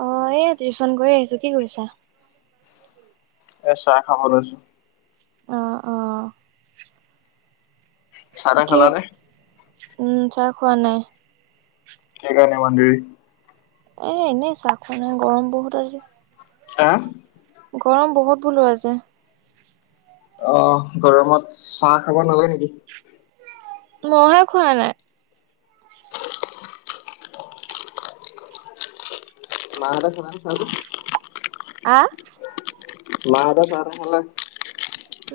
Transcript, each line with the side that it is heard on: right: অ এই টিউচন কৰি আহিছো কি কৰিছা?
left: এ চাহ খাব লৈছো।
right: অ', অ',
left: চাহ তা
right: কি
left: খালা নে?
right: উম, চাহ খোৱা নাই।
left: কিকাৰণে ইমান দেৰি?
right: এ এনেই চাহ খুৱা নাই গৰম বহুত আজি।
left: আ,
right: গৰম বহুত বুলু আজি।
left: অ' গৰমত চাহ খাব নালে নেকি?
right: মইহে খোৱা নাই।
left: [unintelligible]
right: আ,
left: মাহতে চাহতা খালে?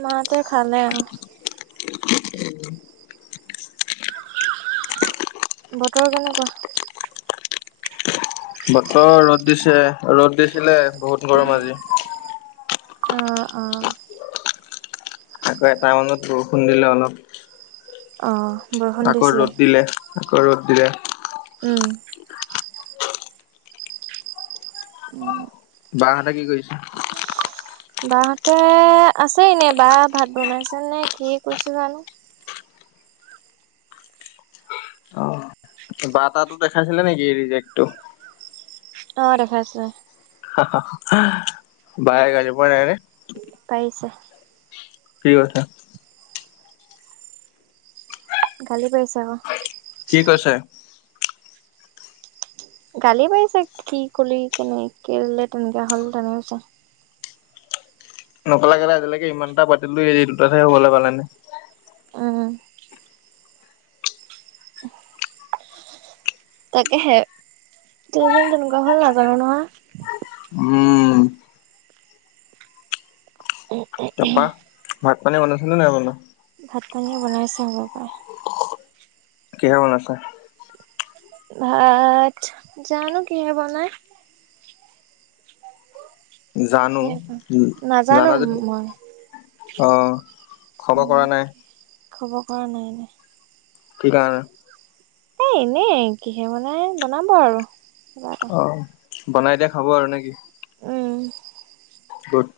right: মাতে খালে অ', বতৰ কেনেকোৱা?
left: বতৰ ৰ'দ দিছে ৰ'দ দিছিলে বহুত গৰম আজি।
right: অ', অ',
left: আকৌ এটা মানত বৰষুণ দিলে অলপ।
right: অ', বৰষুণ
left: আকৌ
right: দিছিলে
left: ৰ'দ দিলে আকৌ ৰ'দ দিলে।
right: উম, উম
left: বা হ'তে কি কৰিছে?
right: বা হ'তে আছেই এনে বা ভাত বনাইছে নে কি কৰিছে জানো।
left: অ' বা তাতো দেখাইছিলে নেকি ৰিজেক্টো
right: অ, দেখাইছে।
left: বায়ে গালি পৰা নাই নে?
right: পাৰিছে
left: কি কথা?
right: গালি পাৰিছে আকৌ।
left: কি কৈছে?
right: গালি পাৰিছে কি কলি কেনেকে বুলে তেনেকা হ'ল তেনেকৈছে
left: নকলা কেলে আজিলৈকে ইমানটা পাতিলো এই দুটাত হে হ'বলৈ পালে নে?
right: উম। তাকে হে [unintelligible] তেনেকুৱা হ'ল নাজানো নহয়।
left: উম। তাৰপা
right: [inaudible]
left: ভাত পানী বনাইছিলে নাই বনোৱা?
right: ভাত-পানী বনাইছে আমাৰ পায়
left: কিহেৰে বনাইছে?
right: ভাত, জানো কিহে বনাই?
left: জানো,
right: কিহে বনাই নাজানো
left: জানা যদি
right: মই
left: অ', খবৰ
right: উম।
left: কৰা নাই?
right: খবৰ কৰা নাই।
left: কি কাৰণে?
right: এই, এনেই কিহে বনাই, বনাব আৰু কিবা এটা।
left: অ বনাই দিয়া খাব আৰু নেকি?
right: উম।
left: গুদ।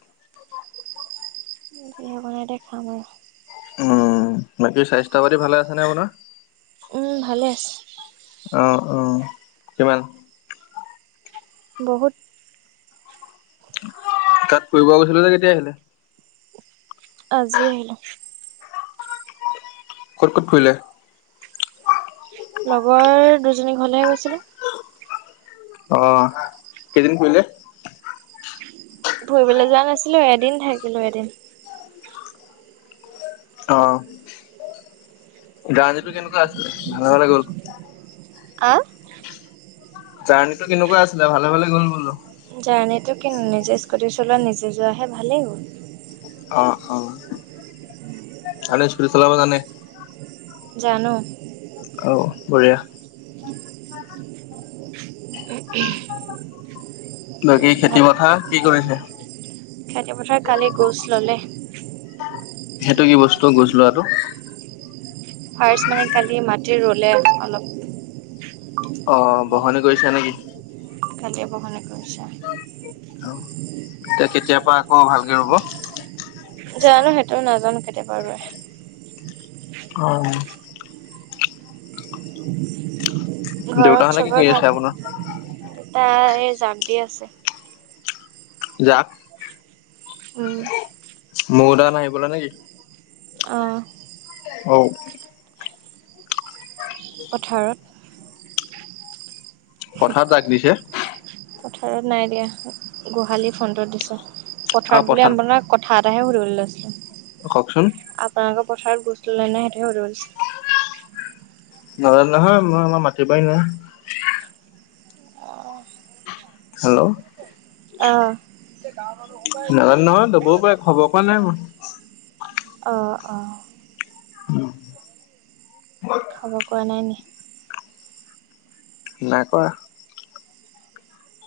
right: যিহে বনাই দিয়ে খাম আৰু।
left: উম বাকী স্বাস্থ্য -পাতি ভালে আছেনে, আপোনাৰ?
right: উম ভালে আছে।
left: অ', অ', কিমান?
right: বহুত।
left: তাত ফুৰিব গৈছিলে যে কেতিয়া আহিলে?
right: আজি আহিলোঁ।
left: ক'ত ক'ত ফুৰিলে?
right: লগৰ দুজনীৰ ঘৰলেহে গৈছিলোঁ।
left: অ', কেইদিন ফুৰিলে?
right: ফুৰিবলৈ যোৱা নাছিলোঁ, এদিন থাকিলোঁ এদিন।
left: গান্জীটো কেনেকুৱা আছিলে, ভালে ভালে গ'ল?
right: আ?
left: জাৰ্ণিটো কেনেকুৱা আছিলে, ভালে ভালে গ'ল বোলো?
right: জাৰ্ণীটো কিনো, নিজে স্কুটি চলোৱা নিজে যোৱাহে ভালেই হ'ল।
left: অ', অ'। আপুনি স্কুটি চলাব জানে?
right: জানোঁ।
left: অ' বঢ়িয়া।
right: [inaudible]
left: বাকী খেতি পথাৰ, কি কৰিছে?
right: খেতিপথাৰত কালি গোছ ল'লে।
left: সেইটো কি বস্তু, গুজ লোৱাটো
right: ফাৰ্ষট মানে কালি মাটি ৰুলে, অলপ।
left: অ', বহনি কৰিছা নে কি?
right: কালিয়পা বহনি কৰিছে।
left: অ', এতিয়া কেতিয়াৰ পৰা আকৌ ভালকে ৰুব?
right: জানোঁ, সেইটোও নাজানো কেতিয়া পা ৰুৱে।
left: অ'।
right: ঘৰত
left: দেউতাহঁতে কি
right: চবৰে
left: কৰি আছে
right: ভাল,
left: আপোনাৰ?
right: দেতা এই জাক দি আছে।
left: যাক
right: উম।
left: মহ-দাহ নাহিবলৈ নে কি?
right: অ'।
left: ঔ।
right: পথাৰত।
left: পথাৰত জাক দিছে?
right: পথাৰত নাই দিয়া, গোহালিৰ ফ্ৰণ্টত দিছে। পথাৰত বুলি আপোনাক কথা এটাহে সুধিব লৈছিলো,
left: কওকচোন।
right: আপোনালোকৰ পথাৰত গ ে হলিছ [unintelligible]
left: নাজানো নহয় মই আমাৰ মাতিবাই নহ হেল্ল',
right: অ',
left: নাজানো নহয় দবও পাৰে খবৰ পৰাৱা নাই মই
right: অ', অ',
left: উম।
right: খাব পৰা নাই নি
left: নাই কৰা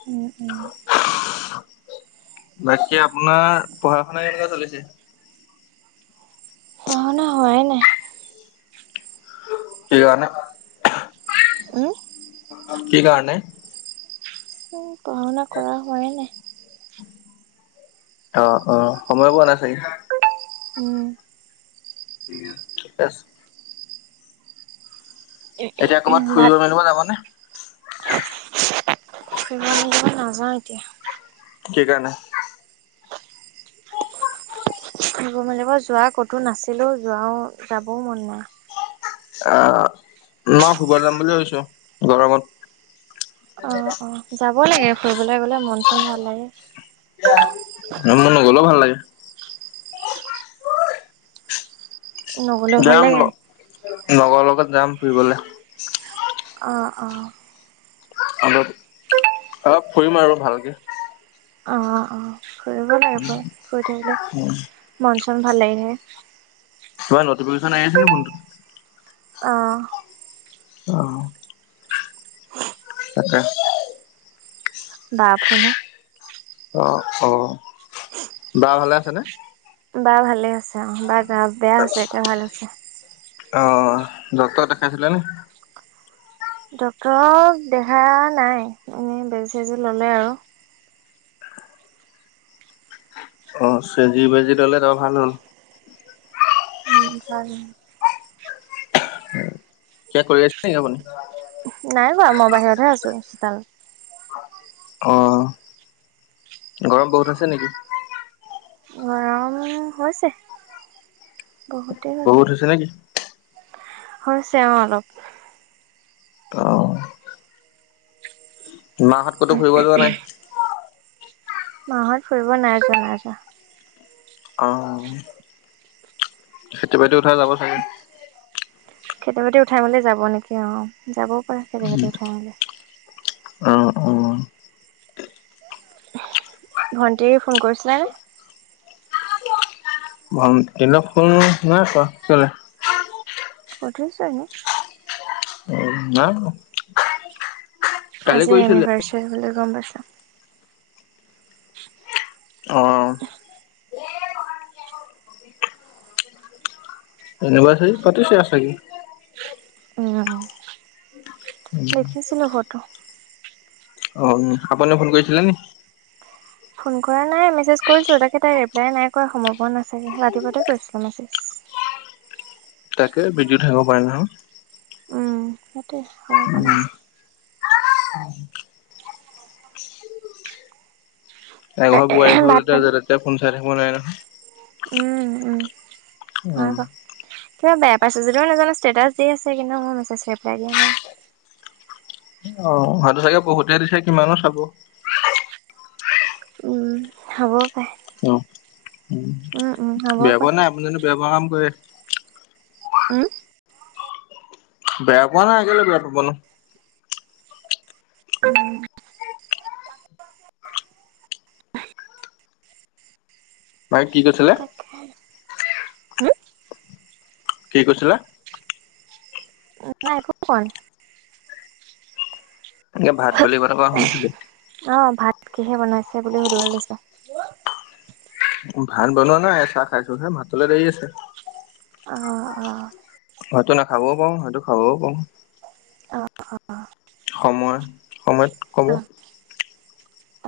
right: উ [unintelligible]
left: বাকী আপোনাৰ পঢ়া শুনা কেনেকুৱা চলিছে
right: পঢ়া শুনা হোৱাই নাই
left: কি কাৰণে
right: আহ
left: কি, কাৰণে
right: পঢ়া শুনা কৰা হয়নে
left: অ', অ', সময় পোৱা নাই চাগে
right: উম।
left: ঠিকে আছে এতিয়া ক'ৰবাত ফুৰিব
right: ভাত
left: মেলিব যাবনে
right: ফুৰিব লাগিবই নাযাওঁ এতিয়া
left: কি কাৰনে
right: মেলিব যোৱা ক'তো নাছিলো যোৱাও যাবও মন নাই
left: আহ, ন শুব যাম বুলি ভাবিছো গৰমত
right: অ', অ', যাব লাগে ফুৰিবলে গলে মন চন ভাল লাগে
left: ন ম নক [unintelligible] [unintelligible]
right: নগ'লেও ভাল
left: যাম
right: লাগে
left: লগ লগৰ লগত যাম ফুৰিবলে
right: আহ, অ',
left: অ', অলপ ফুৰিম আৰু ভালকে
right: অ', অ', ফুৰিব লাৰ ফু থাকিলে
left: কিবা
right: ম ভাল লাগিলে
left: নটিফিকেচনন আহ আ ফোনটো
right: আহ,
left: আহ, তাকে
right: ব ফুন [unintelligible]
left: অ', অ', বা ভালে আছেনে?
right: বা ভালে আছে অ', বাৰ বা গা বেয়া হৈছে এতিয়া ভাল হৈছে
left: অ', ডক্টৰক দেখাইছিলা নে?
right: ডক্তৰক দেখা নাই এনেই বেজি চেজি ললে আৰু
left: অ', চেজি বেজি ললে ত ভাল হ'ল [inaudible]
right: কাৰ [unintelligible]
left: কিবা কৰি আছে নেকি আপুনি?
right: নাই বাৰু মই বাহিৰতহে আছো চোতালত
left: আহ, গৰম বহুত আছে নেকি
right: গৰম হৈছে বহুতেই
left: বহুত
right: গছে
left: হৈছে নেকি
right: হৈছে অ অলপ
left: অ', মা হত ক'তো ফুৰিব যোৱা নাই
right: মা হত ফুৰিব নাই যোৱা নাই যোৱা
left: অহ খেতি বাতি উঠাই যাব চাগে
right: খেতি বাতি উঠাই মেলি যাব নিকি অ যাবও পাৰে খেতি বাতি উঠাই মেলি
left: অ', অ
right: ভন্টিৰ ফোন কৰিছিলে নে
left: ভণ্টিয়ে ফোন নাই কৰা কেলে
right: সুধিছো এনেই
left: উম নাই কালি
right: আজি
left: কৰিছিলে।
right: এনিভা চেৰি বুলি গম পাইছো
left: অ এনিৰ্ভাচেৰি পাতিছে ছাগে
right: উম দেখিছিলো ফটো
left: অ আপোনালে ফোন কৰিছিলে নি
right: ফোন কৰা নাই মেছেজ কৰিছো তাকে তাই ৰিপ্লাই নাই কৰা সময় পোৱা নাছিল ৰাতি পুৱাতে কৰিছিলো মেছেজ [unintelligible]
left: তাকে বিজি থাকিব পাৰে নহয়
right: হে সময় পোৱা নাই
left: উম।
right: চাগে
left: এঘৰ বোৱাৰী
right: নাছিল
left: হ'ল
right: ভাত
left: এতিয়া
right: পানী
left: যেতিয়াই তেতিয়াই ফোন চাই থাকিব নোৱাৰে নহয়
right: উম উম হয়
left: উম
right: বাৰু কিবা বেয়া পাইছে যদিও নাজানো ষ্টেটাছ দি আছে কিন্তু মোৰ মেছেজ ৰিপ্লাই দিয়া নাই
left: আহ সটো চাগে বহুতে দিছে কিমানো চাব
right: হম হ'ব
left: অ উম
right: উম হ'বও
left: বেয়া পোৱা
right: পাৰে
left: নাই আপুনি জানো বেয়া পোৱা কাম কৰে
right: উম
left: বেয়া পোৱা নাই কেলেই বেয়া পাব নো
right: উম
left: তাইক কি কৈছিলে
right: তাকে
left: কি কৈছিলে
right: নাই একো কোৱা নাই
left: এনেকে ভাত বুলি কথা কোৱা শুনিছিলো
right: অ ভাত কিহে বনাইছে বুলি সুধিবলৈ দিছে
left: ভাত বনোৱা নাই চাহ খাইছো হে ভাতলে দেৰি আছে
right: অ অ
left: হয়তো নাখাবও পাওঁ হয়তো খাবও পাওঁ
right: অ অ
left: সময় সময়ত কব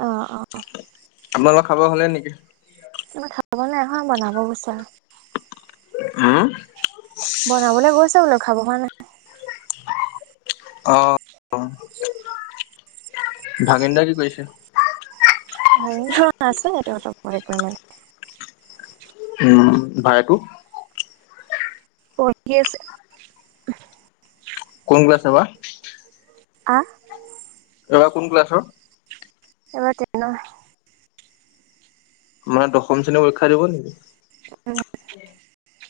right: অহ অ
left: আপোনালোকৰ খাব হ'লে নিকি
right: আমা খাব নাই হোৱা বনাব গৈছে
left: হা
right: বনাবলে গৈছে বোলে খাব হোৱা নাই
left: অ ভাগেনদা কি কৰিছে
right: আছে সেইটো [unintelligible] নাই
left: উম বাইটো
right: পঢ়ি আছে
left: কোন কলাছে বা
right: অহ ',
left: কোন ক্লাছৰ?
right: এবাৰ তেনট
left: মানে দশম শ্ৰেণী পৰীক্ষা দিব নেকি?
right: অ',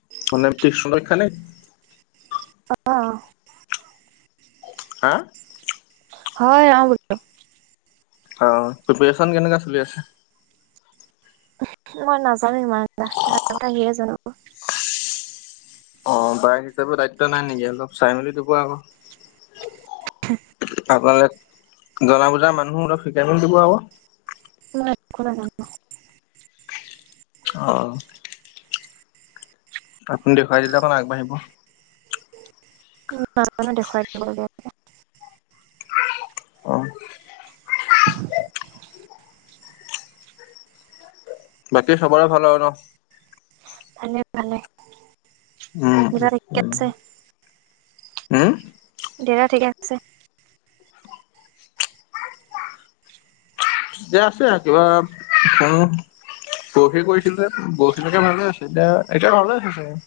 left: [unintelligible]
right: অহ',
left: হা
right: হয় অ, বলো।
left: অ, প্ৰিপ্যন কেনেকে চলি আছে।
right: মই নাজানো ইমান তাহ কথা হিয়ে জানো।
left: অ, বাইক হিচাপে দায়িত্ব নাই নেকি অলপ চাই মেলি দব আকৈ
right: [unintelligible]
left: আপোনালে জনা বুজাৰ মানুহো অলপ শিকাই মেল দিব আকৌ।
right: [unintelligible]
left: অহ', আপুনি দেখুৱাই দিলে অকমান আগবাঢ়িব।
right: নো দেখুৱাই দিবগীয়া [unintelligible]
left: অ
right: [unintelligible]
left: বাকী সবৰে ভাল আৰু ন। উম উম
right: [unintelligible]
left: উম,
right: দেয়া ঠিক আছে।
left: দিয়া আছে কিবা অ, বৰহি কৰিছিলে বৰশিলকে ভালে আছে এতিয়া এতিয়া ভালে আছে চাগে।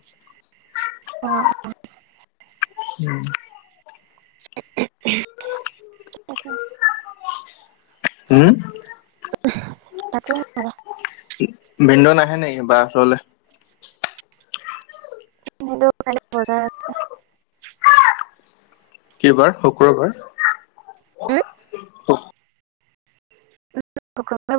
right: অ- অ।
left: উম,
right: [unintelligible]
left: উম,
right: তাকো
left: ভিণ্ড নানে বা ওচৰলে
right: সটো কাল বজাৰ জাম।
left: কিবাৰ শুক্ৰবাৰ।
right: [unintelligible]